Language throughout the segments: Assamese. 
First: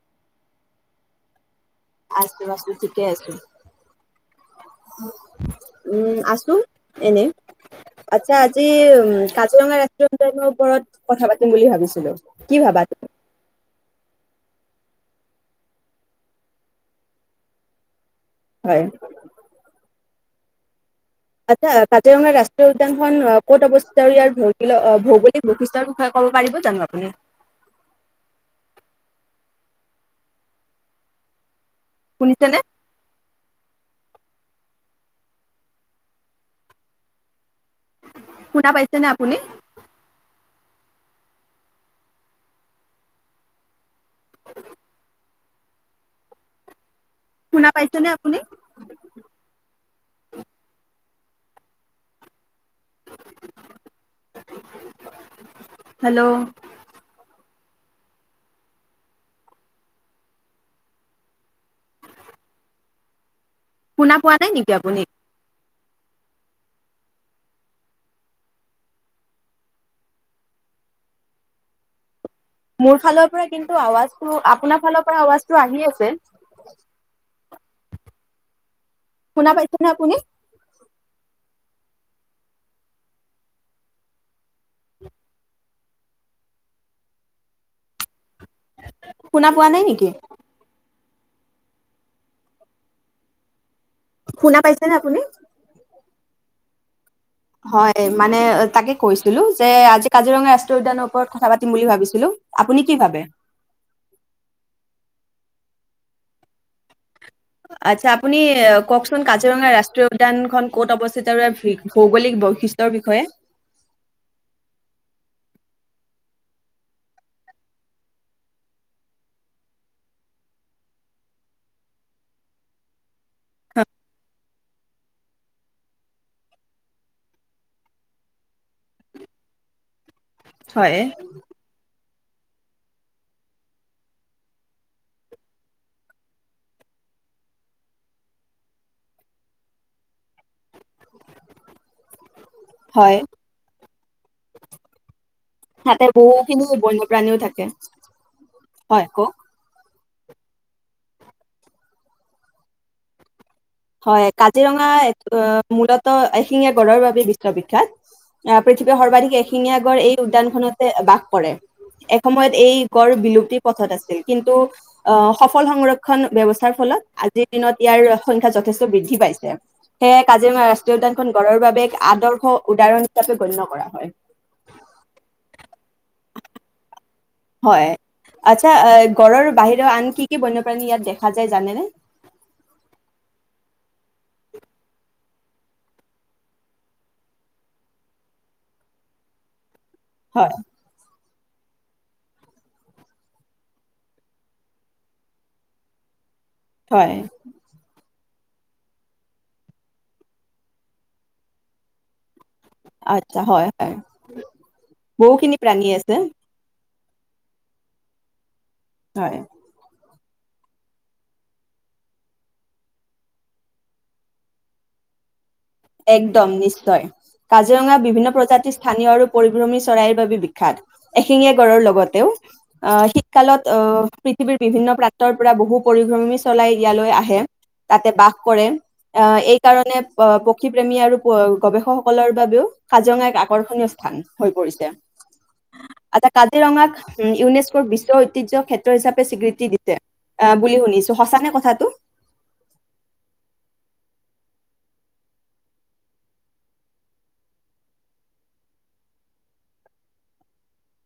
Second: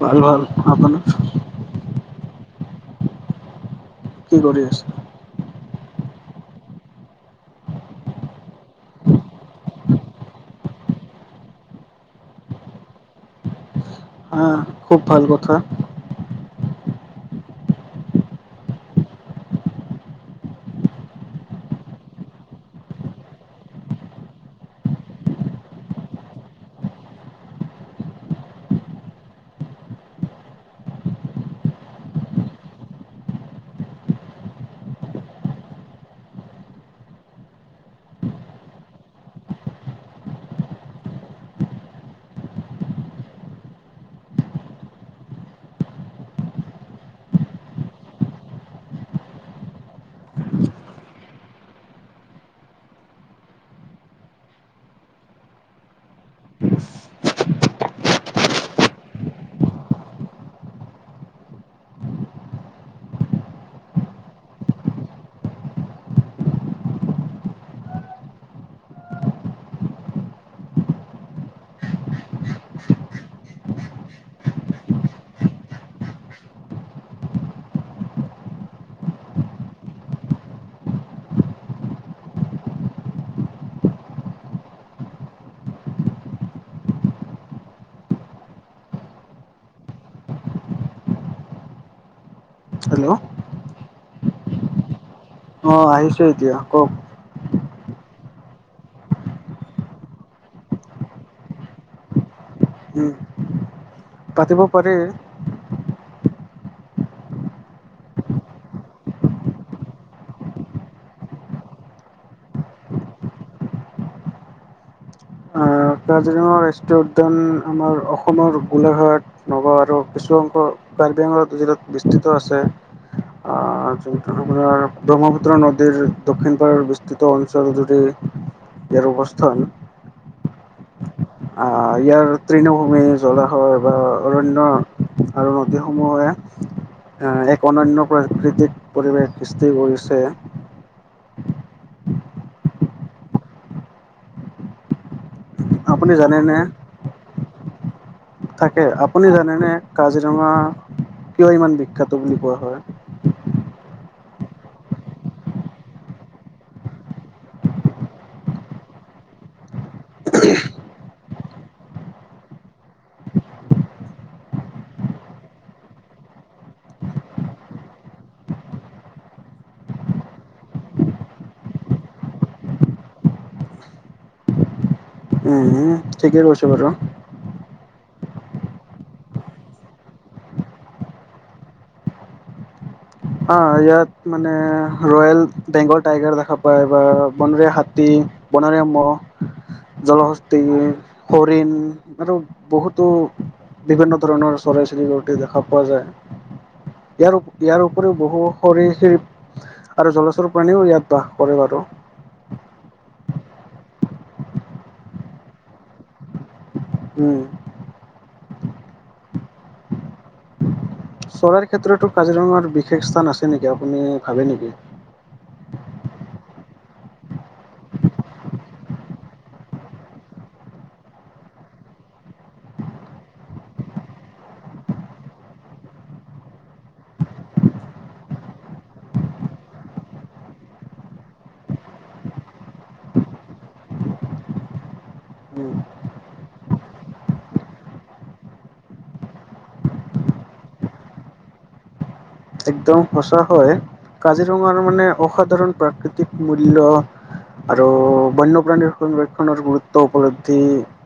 ভাল ভাল। আপোনাক? আছো আছো ঠিকে আছো? কি কৰি আছা? উম আছো এনে আচ্ছা আজি উ কাজিৰঙা ৰেষ্টুৰেণ্ট ওপৰত কথা পাতিম বুলি ভাবিছিলো কি ভাবা তুমি। আহা খুব ভাল কথা? হয়? আচ্ছা কাজিৰঙাৰ ৰাষ্ট্ৰীয় উদ্যানখন ক'ত অৱস্থিত আৰু ইয়াৰ ভ ভৌগোলিক বৈশিষ্ট্যৰ বিষয়ে কব পাৰিব জানো আপুনি। শুনিছেনে? হুনা পাইচে নে আপুনি? শুনা পাইছ নে আপুনি? হেল্ল' শুনা পোৱা নাই নেকি আপুনি? মোৰ ফালৰ পৰা কিন্তু আৱাজটো আপোনাৰ ফালৰ পৰা আৱাজটো আহি আছে? হোনা পাইছে নে আপুনি? শুনা পোৱা নাই নেকি? হেল্ল' শুনা পাইছে নে আপুনি? অ আহিছো এতিয়া কওক? হয় মানে তাকে কৈছিলো যে আজি কাজিৰঙা ৰাষ্ট্ৰীয় উদ্যানৰ ওপৰত কথা পাতিম বুলি ভাবিছিলো আপুনি কি উম ভাবে। পাতিব পাৰি? আচ্ছা আপুনি কওকচোন কাজিৰঙা ৰাষ্ট্ৰীয় উদ্যান খন ক'ত অৱস্থিত আৰু ভৌগোলিক বৈশিষ্ট্যৰ বিষয়ে? আহ কাজিৰঙা ৰাষ্ট্ৰীয় উদ্যান আমাৰ অসমৰ গোলাঘাট নগাঁও আৰু কিছু অংশ কাৰ্বি আংলং জিলাত বিস্তৃত আছে? যোনটো আপোনাৰ [unintelligible] ব্ৰহ্মপুত্ৰ নদীৰ দক্ষিণ পাৰৰ বিস্তৃত অঞ্চলজুৰি ইয়াৰ অৱস্থান হয় ইয়াৰ তৃণভূমি জলাশয় বা অৰণ্য আৰু নদীসমূহে এক অনন্য প্ৰাকৃতিক পৰিৱেশ সৃষ্টি কৰিছে হয় তাতে আপুনি বহুখিনি বন্যপ্ৰাণীও থাকে [inaudible] [inaudible] থাকে হয় কওক আপুনি জানেনে কাজিৰঙা কিয় ইমান বিখ্যাত বুলি কোৱা হয় হয় কাজিৰঙা মূলত এশিঙীয়া গড়ৰ বাবোব বিশ্ববিখ্যাত পৃথিৱীৰ সৰ্বাধিক এশিঙীয়া গড় এই উদ্যানখনতে বাস কৰে এসময়ত এই গড় বিলুপ্তিৰ পথত আছিল কিন্তু আহ সফল সংৰক্ষণ ব্যৱস্থাৰ ফলত আজিৰ দিনত ইয়াৰ যথেষ্ট বৃদ্ধি পাইছে, সেয়ে কাজিৰঙা ৰাষ্ট্ৰীয় উদ্যানখন গঢ়ৰ বাবে এক আদৰ্শ, উদাহৰণ- হিচাপে গণ্য কৰা হয়। উম ঠিকেই কৈছে বাৰু আচ্ছা, গঁড়ৰ বাহিৰে আন কি-কি বন্যপ্ৰাণী ইয়াত দেখা যায় জানেনে? অ' ইয়াত মানে ৰয়েল বেংগল টাইগাৰ দেখা পোৱা যায় বনৰীয়া হাতী বনৰীয়া মহ', হয় জলহস্তী, হৰিণ আৰু বহুতো বিভিন্ন ধৰণৰ চৰাইক-চিৰিকটি দেখা পোৱা যায়। হয় ইয়াৰ ইয়াৰ উপৰিও বহু সৰিচিপ আৰু জলচৰ প্ৰাণীও ইয়াত বাস কৰে বাৰু। আচ্ছা, হয়-হয় বহুখিনি প্ৰাণী আছে। উম, হয়। চৰাইৰ ক্ষেত্ৰতো কাজিৰঙাৰ বিশেষ স্থান আছে নেকি? আপুনি ভাবে নেকি? একদম, নিশ্চয় কাজিৰঙা বিভিন্ন প্ৰজাতিৰ স্থানীয় আৰু পৰিভ্ৰমী চৰাইৰ বাবে বিখ্যাত। এশিঙীয়া গড়ৰ লগতেও আহ শীতকালত আহ পৃথিৱীৰ বিভিন্ন প্ৰান্তৰ পৰা বহু পৰিভ্ৰমী চৰাই ইয়ালৈ আহে, তাতে বাস কৰে আহ এই কাৰণে, আহ' পক্ষী প্ৰেমী আৰু গৱেষকসকলৰ বাবেও কাজিৰঙা এক আকৰ্ষণীয় স্থান হৈ পৰিছে। উম। আ, কাজিৰঙাক ইউনেস্কয় বিশ্ব ঐতিহ্য‌ ক্ষেত্ৰ হিচাপে স্বীকৃতি দিছে, আহ' বুলি শুনিছো সঁচা নে কথাটো। একদম সচা হয়, কাজিৰঙাৰ মানে অসাধাৰণ প্ৰাকৃতিক মূল্য আৰু বন্যপ্ৰাণীৰ সংৰক্ষণৰ গুৰুত্ব উপলব্ধি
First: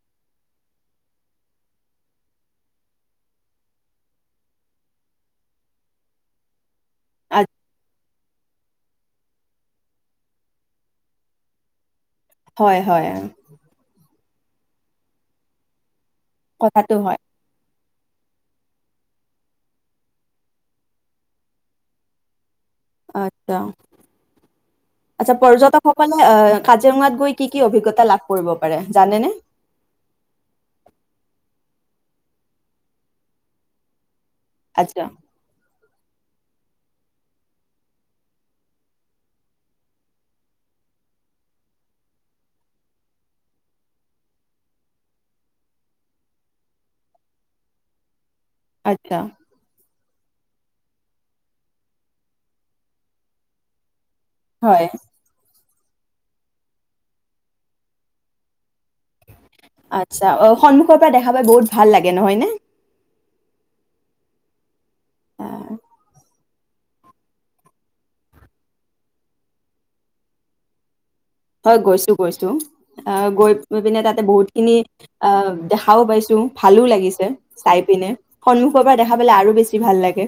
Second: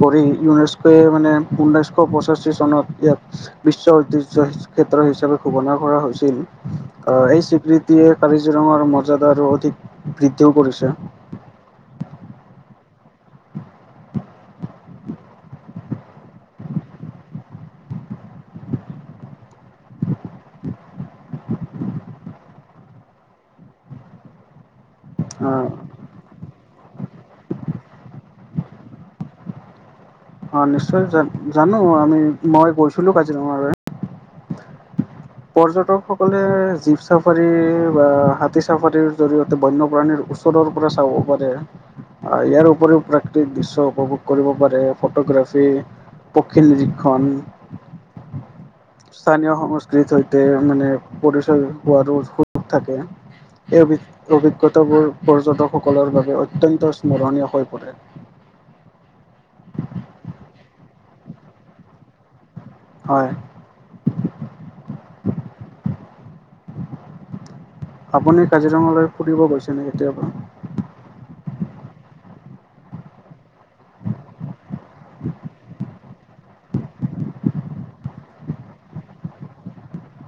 কৰি ইউনেস্কয় মানে ঊনৈশ পঁচাশী চনত ইয়াক বিশ্ব ঐতিহ্য ক্ষেত্ৰ হিচাপে ঘোষণা কৰা হৈছে। তিনি [unintelligible] অ' এই স্বীকৃতিয়ে কাজিৰঙাৰ মৰ্য্যদা আৰু অধিক বৃদ্ধিও কৰিছে। হয়-হয়, কথাতটো হয়। আচ্ছা, আচ্ছা আহ পৰ্যটকসকলে আহ, কাজিৰঙাত গৈ কি-কি অভিজ্ঞতা লাভ কৰিব পাৰে জানেনে? অ' নিশ্চয় জানো আমি মই গৈছিলো কাজিৰঙালৈ। আচ্ছা পৰ্যটকসকলে জীপ চাফাৰী বা হাতী চাফাৰীৰ জৰিয়তে বন্যপ্ৰাণীৰ ওচৰৰ পৰা চাব পাৰে, আহ' ইয়াৰ উপৰিও প্ৰাকৃতিক দৃশ্য উপভোগ কৰিব পাৰে। ফটোগ্ৰাফী পক্ষী নিৰীক্ষণ আচ্ছা স্থানীয় সম ক সৈতে মানে পৰিচয় হোৱাৰো সুযোগ থাকে। সেই অভিজ্ঞতা হয় বোৰ পৰ্যটকক সকলৰ বাবে অত্যন্ত স্মৰণীয় হৈ পৰে। আচ্ছা, অ' সন্মুখৰ পৰা দেখা পাই বহুত ভাল লাগে নহয় নে? হয়। আহ, [inaudible] আপুনি কাজিৰঙালৈ ফুৰিব গৈছেনে কেতিয়াবা হয়, গৈছো-গৈছো আহ গৈ পিনে তাতে বহুতখিনি আহ দেখাও পাইছো, ভালো লাগিছে চাই পিনে সন্মুখৰ পৰা দেখা পালে আৰু বেছি ভাল লাগে।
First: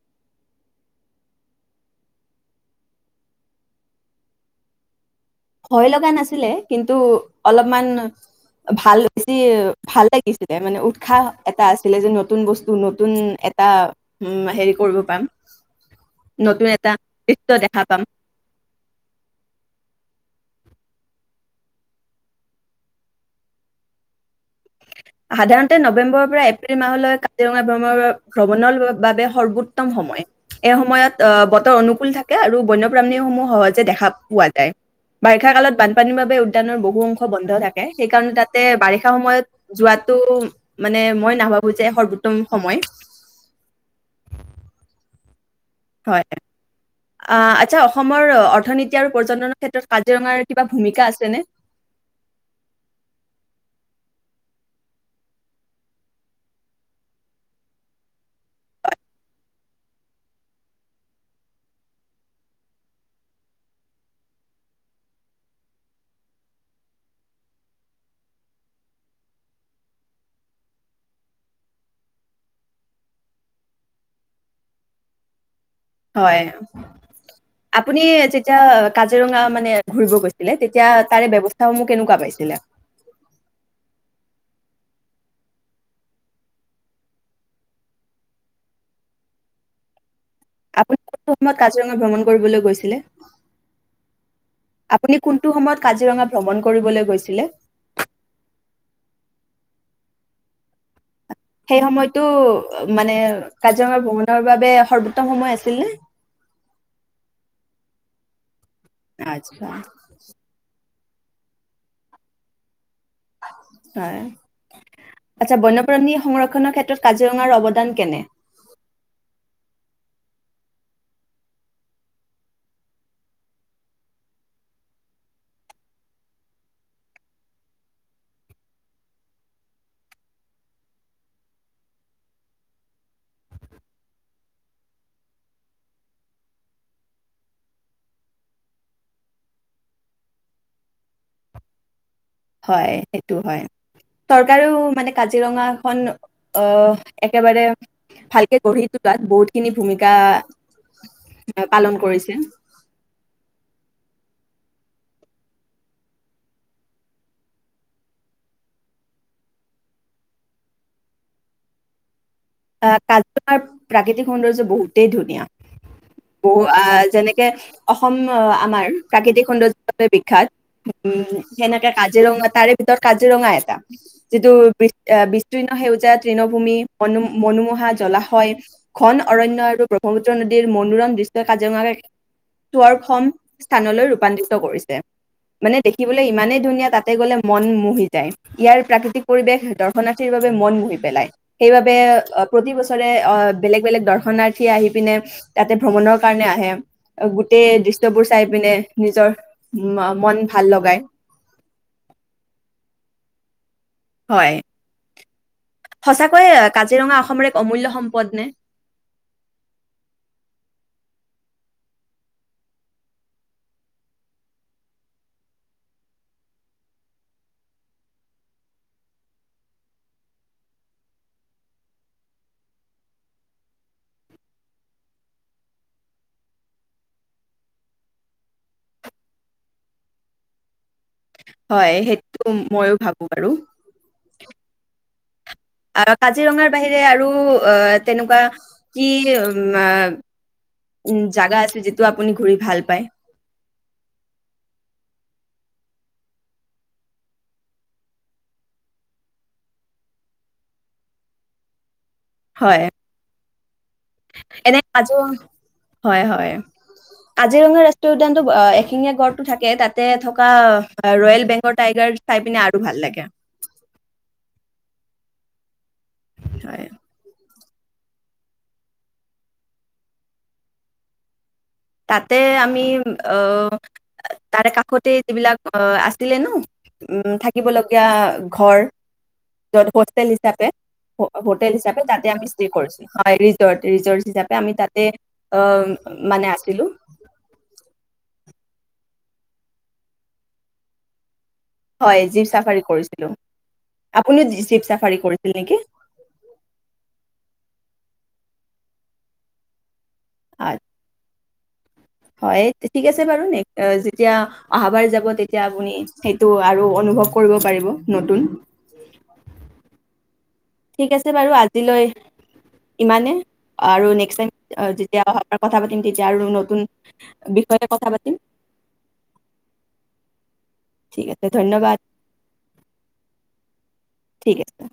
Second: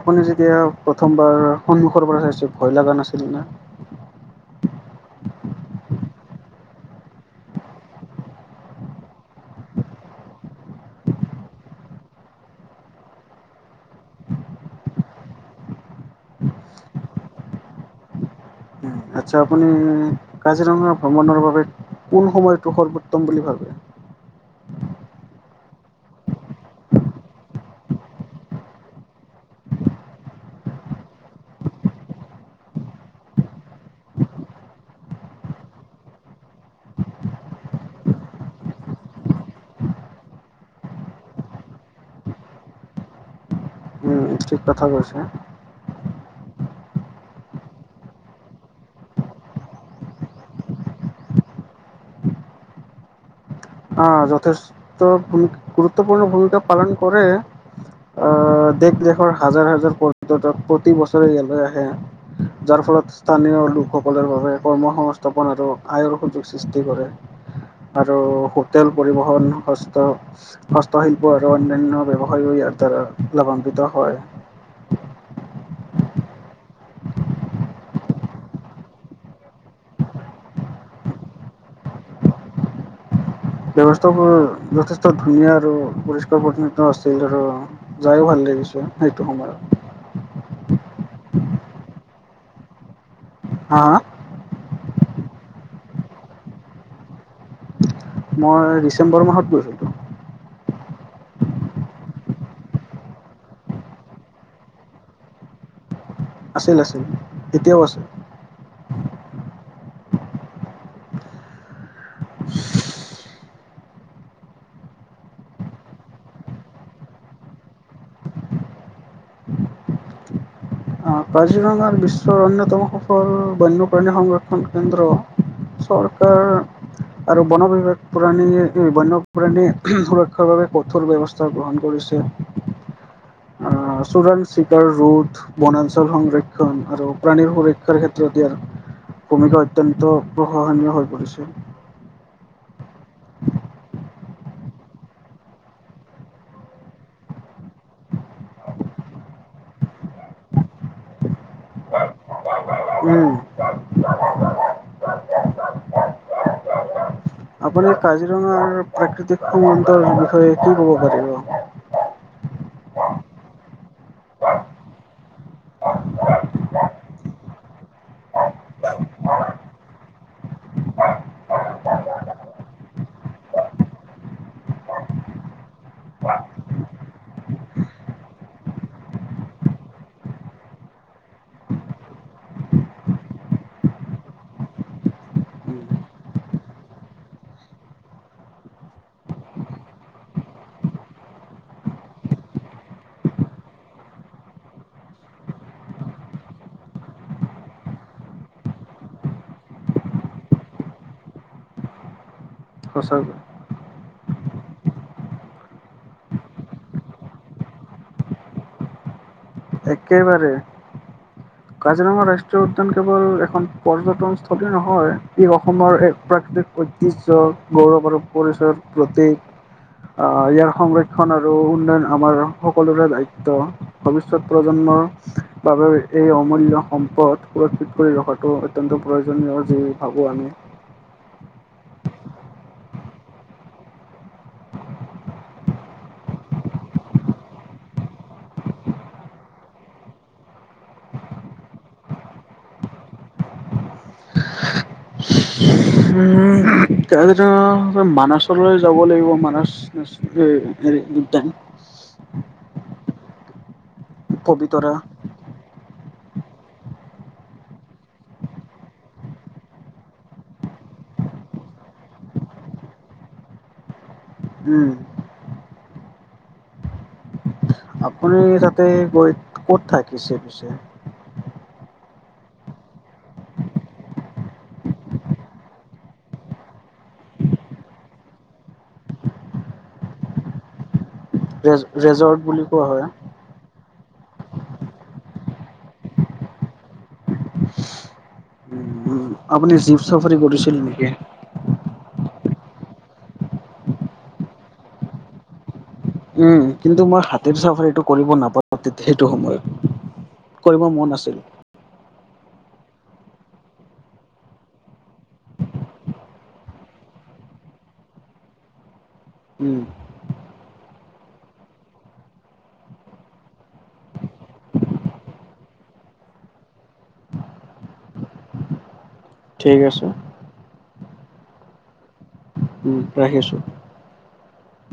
আপুনি যেতিয়া প্ৰথমবাৰ সন্মুখৰ পৰা চাইছে ভয় লগা নাছিল নে? ভয় লগা নাছিলে কিন্তু অলপমান ভাল বেছি ভাল লাগিছিলে মানে উৎসাহ এটা আছিলে। যে নতুন বস্তু নতুন এটা উ' হেৰি কৰিব পাম নতুন এটা দৃশ্য দেখা পাম। আচ্ছা, আপুনি কাজিৰঙা ভ্ৰমণৰ বাবে কোন সময়টো সৰ্বোত্তম বুলি ভাবে? সাধাৰণতে নৱেম্বৰৰ পৰা এপ্ৰিল মাহলৈ কাজিৰঙাৰ ভ্ৰমণৰ বাবে সৰ্বোত্তম সময়, এই সময়ত আহ' বতৰ অনুকূল থাকে আৰু বন্যপ্ৰাণী সমূহ সহজে দেখা পোৱা যায়। বাৰিষা কালত বানপানীৰ বাবে উদ্যানৰ বহু অংশ বন্ধ থাকে। সেইকাৰণে তাতে বাৰিষা সময়ত। যোৱাতটো মানে মই নাভাবো যে সৰ্বোত্তম সময়। উম, ঠিক কথা কৈছে। হয়। আহ, আচ্ছা' অসমৰ অৰ্থনীতি আৰু পৰ্যটনৰ ক্ষেত্ৰত কাজিৰঙাৰ কিবা ভূমিকা আছেনে? আহ যথেষ্ট ভূমি গুৰুত্বপূৰ্ণ ভূমিকা পালন কৰে। আহ' দেশ-দেশৰ হাজাৰ-হাজাৰ পৰ্যটক প্ৰতি বছৰে ইয়ালৈ আহে যাৰ ফলত স্থানীয় লোকসকলৰ বাবে কৰ্ম সংংস্থাপন আৰু আয়ৰ সুযোগ সৃষ্টি কৰে আৰু তেল পৰিবহণ হস্ত, হস্তশিল্প আৰু অন্যান্য ব্যৱসায় ইয়াৰ দ্বাৰা লাভান্বিত হয়। হয় আপুনি যেতিয়া কাজিৰঙা মানে ঘূৰিব গৈছিলে, তেতিয়া তাৰে ব্যৱস্থাসমূহ কেনেকুৱা পাইছিলে। ব্যৱস্থাবোৰ যথেষ্ট ধুনীয়া আৰু পৰিষ্কাৰ পৰিষ্কন্নতা আছিল আৰু যায়ো ভাল লাগিছে সেইটো সময়ত। আপুনি কোনটো সময়ত কাজিৰঙা ভ্ৰমণ কৰিবলৈ গৈছিলে। হা আপুনি কোনটো সময়ত কাজিৰঙা ভ্ৰমণ কৰিবলৈ গৈছিলে মই ডিচেম্বৰ মাহত গৈছিলোঁ সেই সময়তটো মানে কাজিৰঙা ভ্ৰমণৰ বাবে সৰ্বোত্তম সময় আছিল নে আছিল আছিল এতিয়াও আছে আচ্ছা হয় আচ্ছা বন্যপ্ৰাণী সংৰক্ষনৰৰ ক্ষেত্ৰত কাজিৰঙাৰ অৱদান কেনে? কাজিৰঙাৰ বিশ্বৰ অন্যতম সফল বন্যপ্ৰাণী সংৰক্ষণ কেন্দ্ৰ চৰকাৰ আৰু বন বিভাগ প্ৰাণী বন্যপ্ৰাণী সুৰক্ষাৰ বাবে কঠোৰ ব্যৱস্থা গ্ৰহণ কৰিছে চোৰাং চিকাৰ ৰোড বনাঞ্চল ফচল সংৰক্ষণ আৰু প্ৰাণীৰ সুৰক্ষাৰ ক্ষেত্ৰত ইয়াৰ ভূমিকা অত্যন্ত প্ৰশাসনীয় হৈ পৰিছে হয় সেইটো হয় চৰকাৰেও মানে কাজিৰঙাখন আহ একেবাৰে ভালকে গঢ়ি তোলাত বহুতখিনি ভূমিকা পালন কৰিছে উম আপুনি কাজিৰঙাৰ প্ৰাকৃতিক সুন্দৰ বিষয়ে কি ক'ব পাৰিব? কাজিৰঙাৰ প্ৰাকৃতিক সৌন্দৰ্য বহুতেই ধুনীয়া বহু আহ যেনেকে অসম আমাৰ প্ৰাকৃতিক সৌন্দৰ্য্য বিখ্যাত উ সেনেকে কাজিৰঙা তাৰে ভিতৰত কাজিৰঙা এটা যিটো বি বিস্তীৰ্ণ সেউজীয়া তৃণভূমি মনোমোহা জলাশয় ঘন অৰণ্যয় আৰু ব্ৰহ্মপুত্ৰ নদীৰ মনোৰম দৃশ্যই কাজিৰঙাক সুৰক্ষ স্থানলৈ ৰূপান্তৰিত কৰিছে মানে উম, দেখিবলৈ ইমানেই ধুনীয়া তাতে গলে মন মোহি যায় ইয়াৰ প্ৰাকৃতিক পৰিৱেশ দৰ্শনাৰ্থীৰ বাবে মন মোহি পেলায় সেইবাবে প্ৰতি বছৰে আহ বেলেগ বেলেগ দৰ্শনাৰ্থী আহি পিনে তাতে ভ্ৰমণৰ কাৰণে আহে গোটেই দৃশ্যবোৰ চাই পিনে নিজৰ মন ভাল লগায় সঁচা গৈ হয় সঁচাকৈয় কাজিৰঙা অসমৰ এক অমূল্য সম্পদ নে? একেবাৰে, কাজিৰঙা ৰাষ্ট্ৰীয় উদ্যান কেৱল এখন পৰ্যটনস্থলী নহয় ই অসমৰ এক প্ৰাকৃতিক ঐতিহ্য গৌৰৱ আৰু পৰিচয়ৰ প্ৰতীক ইয়াৰ সংৰক্ষণ আৰু উন্নয়ন আমাৰ সকলোৰে দায়িত্ব ভৱিষ্যত প্ৰজন্মৰ বাবে এই অমূল্য সম্পদ সুৰক্ষিত কৰি ৰখাটো অত্যন্ত প্ৰয়োজনীয় যি ভাবোঁ আমি হয় সেইটো ময়ো ভাবো বাৰু আহ কাজিৰঙাৰ বাহিৰে আৰু আহ তেনেকুৱা কি উ উ জাগা আছে যিটো আপুনি ঘুৰি ভাল পায় অহ কালিতো মানচলৈ যাব লাগিব মানাছ নেচনেল উদ্যান হয় এনেই পবিতৰা আজু হয় হয় কজিৰঙা ৰাষ্ট্ৰীয় উদ্যানতটো এশিঙীয়া গড়টো থাকে তাতে থকা ৰয়েল বেংগৰ টাইগাৰ চাই পিনে আৰু ভাল লাগে উম, হয় আপুনি তাতে গৈ ক'ত থাকিছে পিছে তাতে আমি অ তাৰে কাষতে যিবিলাক আছিলে ন উ থাকিব লগগীয়া ঘৰ যত হোষ্টেল হিচাপে হোটেল হিচাপে তাতে ৰেজৰ্ট আমি ষ্ট বুলি কোৱা কৰিছো হয় ৰিজট ৰিজট হিচাপে আমি তাতে অ মানে আ আছিলো উম, আপুনি জীপ চাফাৰী কৰিছিল নেকি হয় জীপ চাফাৰী কৰিছিলো আপুনিও জীপ চাফাৰী কৰিছিল নেকি? উম কিন্তু মই হাতীৰ চাফাৰীটো কৰিব নাপালো সেইটো সময়ত আচ্ছা কৰিব মন আছিল। হয় তিতিছে বাৰুনে জেতিয়া অহা বাৰ জাব তেতিয়া আপুনি সটো আৰু অনুভৱ কৰিব পাৰিব নতুন উম, ঠিক আছে বাৰু আজিলৈ ইমানে। আৰু নেক্সতাইম যেতিয়া অহাবাৰ কথা পাতিম তেতিয়া আৰু নতুন বিষয় লৈ কথা পাতিম। ঠিক আছে। ঠিক আছে ধন্যবাদ ৰাখিছোঁ। ঠিক আছে।